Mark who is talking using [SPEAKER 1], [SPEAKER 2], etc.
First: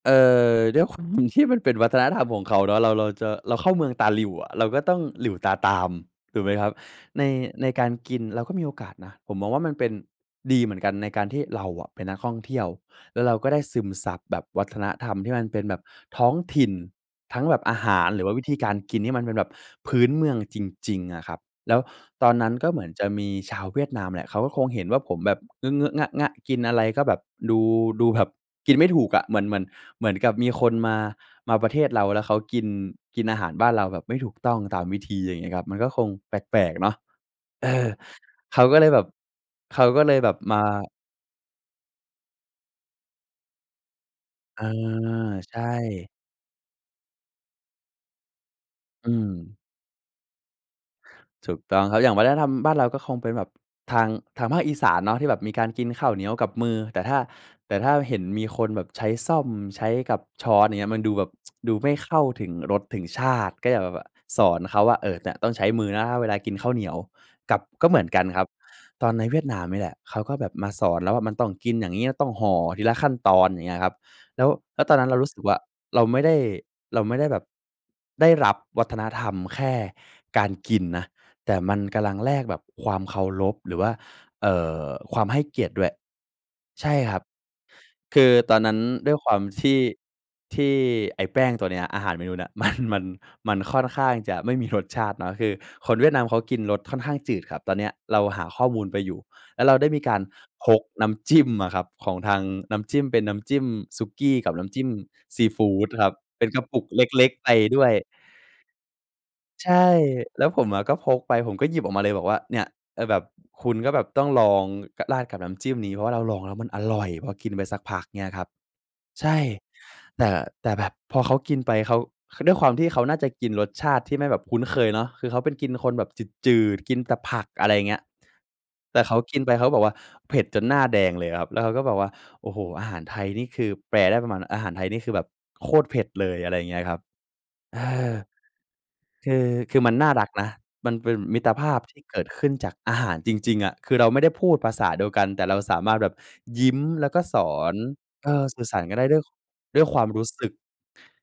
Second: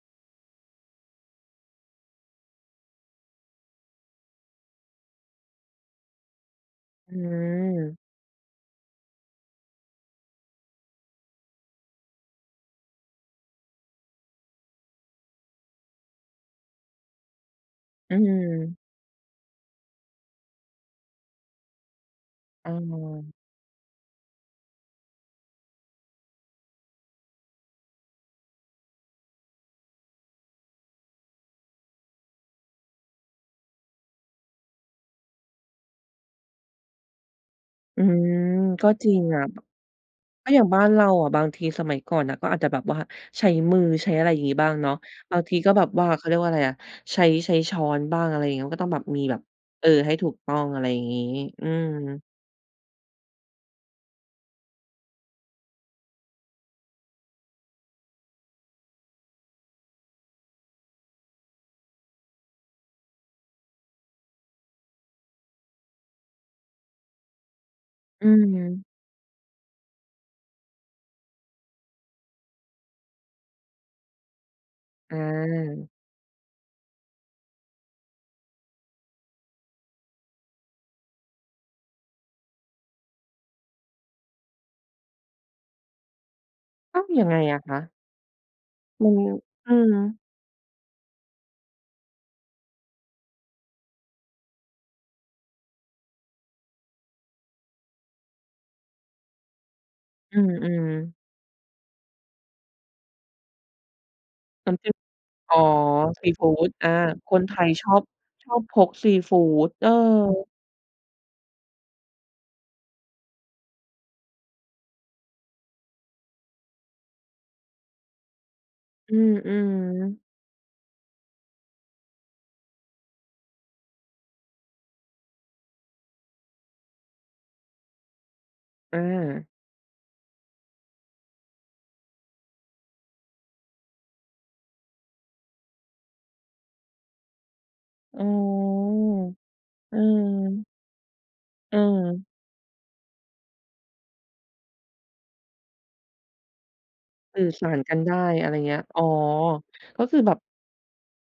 [SPEAKER 1] เอ่อ ด้วยความ [unintelligible] ที่มันเป็นวัฒนธรรมของเขาเนาะ เรา เราจะ เราเข้าเมืองตาหลิ่วอะ เราก็ต้องหลิ่วตาตาม ถูกไหมครับ?
[SPEAKER 2] อื
[SPEAKER 1] ใน ในการ
[SPEAKER 2] ม
[SPEAKER 1] กินเราก็มีโอกาสนะ ผมมองว่ามันเป็น ดีเหมือนกัน ในการที่เราอะเป็นนักท่องเที่ยว แล้วเราก็ได้ซึมซับแบบวัฒนธรรมที่มันเป็นแบบท้องถิ่น ทั้งแบบอาหาร
[SPEAKER 2] อื
[SPEAKER 1] หรือว่าวิธีการ
[SPEAKER 2] ม
[SPEAKER 1] กินนี่มันเป็นแบบพื้นเมืองจริง ๆ อะครับ แล้วตอนนั้น ก็
[SPEAKER 2] อ๋
[SPEAKER 1] เหมือนจะมี
[SPEAKER 2] อ
[SPEAKER 1] ชาวเวียดนามแหละ เขาก็คงเห็นว่าผมแบบเงอะ ๆ งะ ๆ กินอะไรก็แบบ ดู ดูแบบกินไม่ถูกอะ เหมือน เหมือน เหมือนกับมีคนมา มาประเทศเรา แล้วเขากิน กินอาหารบ้านเราแบบไม่ถูกต้องตามวิธี อย่างเงี้ยครับ มันก็คงแปลก ๆ เนาะ เออ
[SPEAKER 2] อืม
[SPEAKER 1] เขาก็เ
[SPEAKER 2] ก
[SPEAKER 1] ล
[SPEAKER 2] ็
[SPEAKER 1] ยแบ
[SPEAKER 2] จ
[SPEAKER 1] บ
[SPEAKER 2] ริงอะ
[SPEAKER 1] เขาก็เลยแบบ
[SPEAKER 2] ก็
[SPEAKER 1] ม
[SPEAKER 2] อย่
[SPEAKER 1] า
[SPEAKER 2] างบ้านเราอะ บางทีสมัยก่อนน่ะ ก็อาจจะแบบว่าใช้มือ ใช้อะไรอย่างงี้
[SPEAKER 1] เออ
[SPEAKER 2] บ้างเนาะ บางท
[SPEAKER 1] ใช
[SPEAKER 2] ีก็แบบว่
[SPEAKER 1] ่
[SPEAKER 2] า เขาเรียกว่าไรอะ ใช้ ใช้ช้อนบ้าง อะไรอย่างงี้ มันก็ต้องแบบ
[SPEAKER 1] อื
[SPEAKER 2] มีแบบ
[SPEAKER 1] ม
[SPEAKER 2] เออ ให้ถูกต้อง อะไรอย่างงี้
[SPEAKER 1] ถูก
[SPEAKER 2] อื
[SPEAKER 1] ต้อ
[SPEAKER 2] ม
[SPEAKER 1] งครับ อย่างวัฒนธรรมบ้านเรา ก็คงเป็นแบบทาง ทางภาคอีสานเนาะ ที่แบบมีการกินข้าวเหนียวกับมือ แต่ถ้า แต่ถ้าเห็นมีคนแบบใช้ส้อม ใช้กับช้อน อย่างเงี้ย มันดูแบบ ดูไม่เข้าถึงรสถึงชาติ ก็อยากแบบว่าสอนเขาว่า "เอ่อ เนี่ย ต้องใช้มือนะเวลากินข้าวเหนียว" กับ ก็เหมือนกั
[SPEAKER 2] อ
[SPEAKER 1] น
[SPEAKER 2] ื
[SPEAKER 1] ครับ
[SPEAKER 2] อ
[SPEAKER 1] ตอนในเวียดนามเนี่ยแหละ เขาก็แบบมาสอนเราว่า "มันต้องกินอย่างงี้ ต้องห่อทีละขั้นตอน" อย่างเงี้ยครับ แล้ว แล้วตอนนั้นเรารู้สึกว่า
[SPEAKER 2] อา
[SPEAKER 1] เราไม่ได้ เราไม่ได้แบบ ได้รับวัฒนธรรมแค่การกินนะ แต่มันกำลังแลกแบบความเคารพ หรือว่า เอ่อ ความให้เกียรติด้วย ใช่
[SPEAKER 2] อ้าว
[SPEAKER 1] ครับ
[SPEAKER 2] ยังไงอะคะ?
[SPEAKER 1] คือตอนนั้น
[SPEAKER 2] อื
[SPEAKER 1] ด้วย
[SPEAKER 2] ม
[SPEAKER 1] ความท
[SPEAKER 2] อื
[SPEAKER 1] ี่
[SPEAKER 2] อ
[SPEAKER 1] ที่ไอ้แป้งตัวเนี้ย อาหารเมนูเนี้ย มัน มัน มันค่อนข้างจะไม่มีรสชาติเนาะ คือคนเวียดนาม เขากินรสค่อนข้างจืดครับ ตอนเนี้ย เราหาข้อมูลไปอยู่ แล้วเราได้มีการ
[SPEAKER 2] อื
[SPEAKER 1] พก
[SPEAKER 2] ม
[SPEAKER 1] น้
[SPEAKER 2] ๆ
[SPEAKER 1] ำจิ้มอะครับ ของทาง น้ำจิ้ม เป็นน้ำจิ้มสุกี้ กับน้
[SPEAKER 2] น้
[SPEAKER 1] ำจิ้
[SPEAKER 2] ำจ
[SPEAKER 1] ม
[SPEAKER 2] ิ้ม
[SPEAKER 1] ซี
[SPEAKER 2] อ๋อ
[SPEAKER 1] ฟูดอะครับ
[SPEAKER 2] ซี
[SPEAKER 1] เป
[SPEAKER 2] ฟ
[SPEAKER 1] ็
[SPEAKER 2] ู
[SPEAKER 1] นกระ
[SPEAKER 2] ด
[SPEAKER 1] ปุ
[SPEAKER 2] อ
[SPEAKER 1] ก
[SPEAKER 2] า
[SPEAKER 1] เล็ก
[SPEAKER 2] คน
[SPEAKER 1] ๆ ไป
[SPEAKER 2] ไทย
[SPEAKER 1] ด้
[SPEAKER 2] ช
[SPEAKER 1] วย
[SPEAKER 2] อบ ชอบพกซีฟู
[SPEAKER 1] ใ
[SPEAKER 2] ด
[SPEAKER 1] ช่
[SPEAKER 2] เออ
[SPEAKER 1] แล้วผมอะก็พกไป ผมก็หยิบออกมาเลย บอกว่า "เนี่ย เออ แบบคุณก็แบบต้องลอง ก ราดกับน้ำจิ้มนี้ เพราะว่าเราลองแล้วมันอร่อย" พอกินไปสักพัก เงี้ยครับ
[SPEAKER 2] อื
[SPEAKER 1] ใช
[SPEAKER 2] ม
[SPEAKER 1] ่
[SPEAKER 2] อือ
[SPEAKER 1] แต่ แต่แบบพอเขากินไป เขา ด้วยความที่เขาน่าจะกินรสชาติที่ไม่แบบคุ้นเคยเนาะ คือเขาเป็นกิน คนแบบจืด ๆ กินแต่ผัก อะไรเงี้ย
[SPEAKER 2] เ
[SPEAKER 1] แต่เขากิน
[SPEAKER 2] ออ
[SPEAKER 1] ไปเขาก็บอกว่า เผ็ดจนหน้าแดงเลยครับ แล้วเขาก็บอกว่า "โอ้โฮ อาหารไทยนี่คือ" แปลได้ประมาณ "อาหารไทย นี่คือแบบโคตรเผ็ดเลย" อะไรเงี้ยครับ เออ
[SPEAKER 2] อ๋อ
[SPEAKER 1] คือ คือมั
[SPEAKER 2] อ
[SPEAKER 1] น
[SPEAKER 2] ื
[SPEAKER 1] น่ารักนะ
[SPEAKER 2] ม
[SPEAKER 1] มันเป็นมิตรภาพที่เก
[SPEAKER 2] เออ
[SPEAKER 1] ิดขึ้นจากอาหารจริง ๆ อะ คือเราไม่ได้พูดภาษาเดียวกัน แต่เราสามารถแบบยิ้ม แล้วก็ส
[SPEAKER 2] สื่อ
[SPEAKER 1] อ
[SPEAKER 2] สา
[SPEAKER 1] น
[SPEAKER 2] รกันได้
[SPEAKER 1] เออ
[SPEAKER 2] อะไร
[SPEAKER 1] สื่อ
[SPEAKER 2] เ
[SPEAKER 1] ส
[SPEAKER 2] งี้
[SPEAKER 1] า
[SPEAKER 2] ย
[SPEAKER 1] รกัน
[SPEAKER 2] อ๋
[SPEAKER 1] ได
[SPEAKER 2] อ
[SPEAKER 1] ้ ด้วย ค ด้วยคว
[SPEAKER 2] ก็
[SPEAKER 1] าม
[SPEAKER 2] คื
[SPEAKER 1] ร
[SPEAKER 2] อ
[SPEAKER 1] ู้
[SPEAKER 2] แบบ
[SPEAKER 1] สึก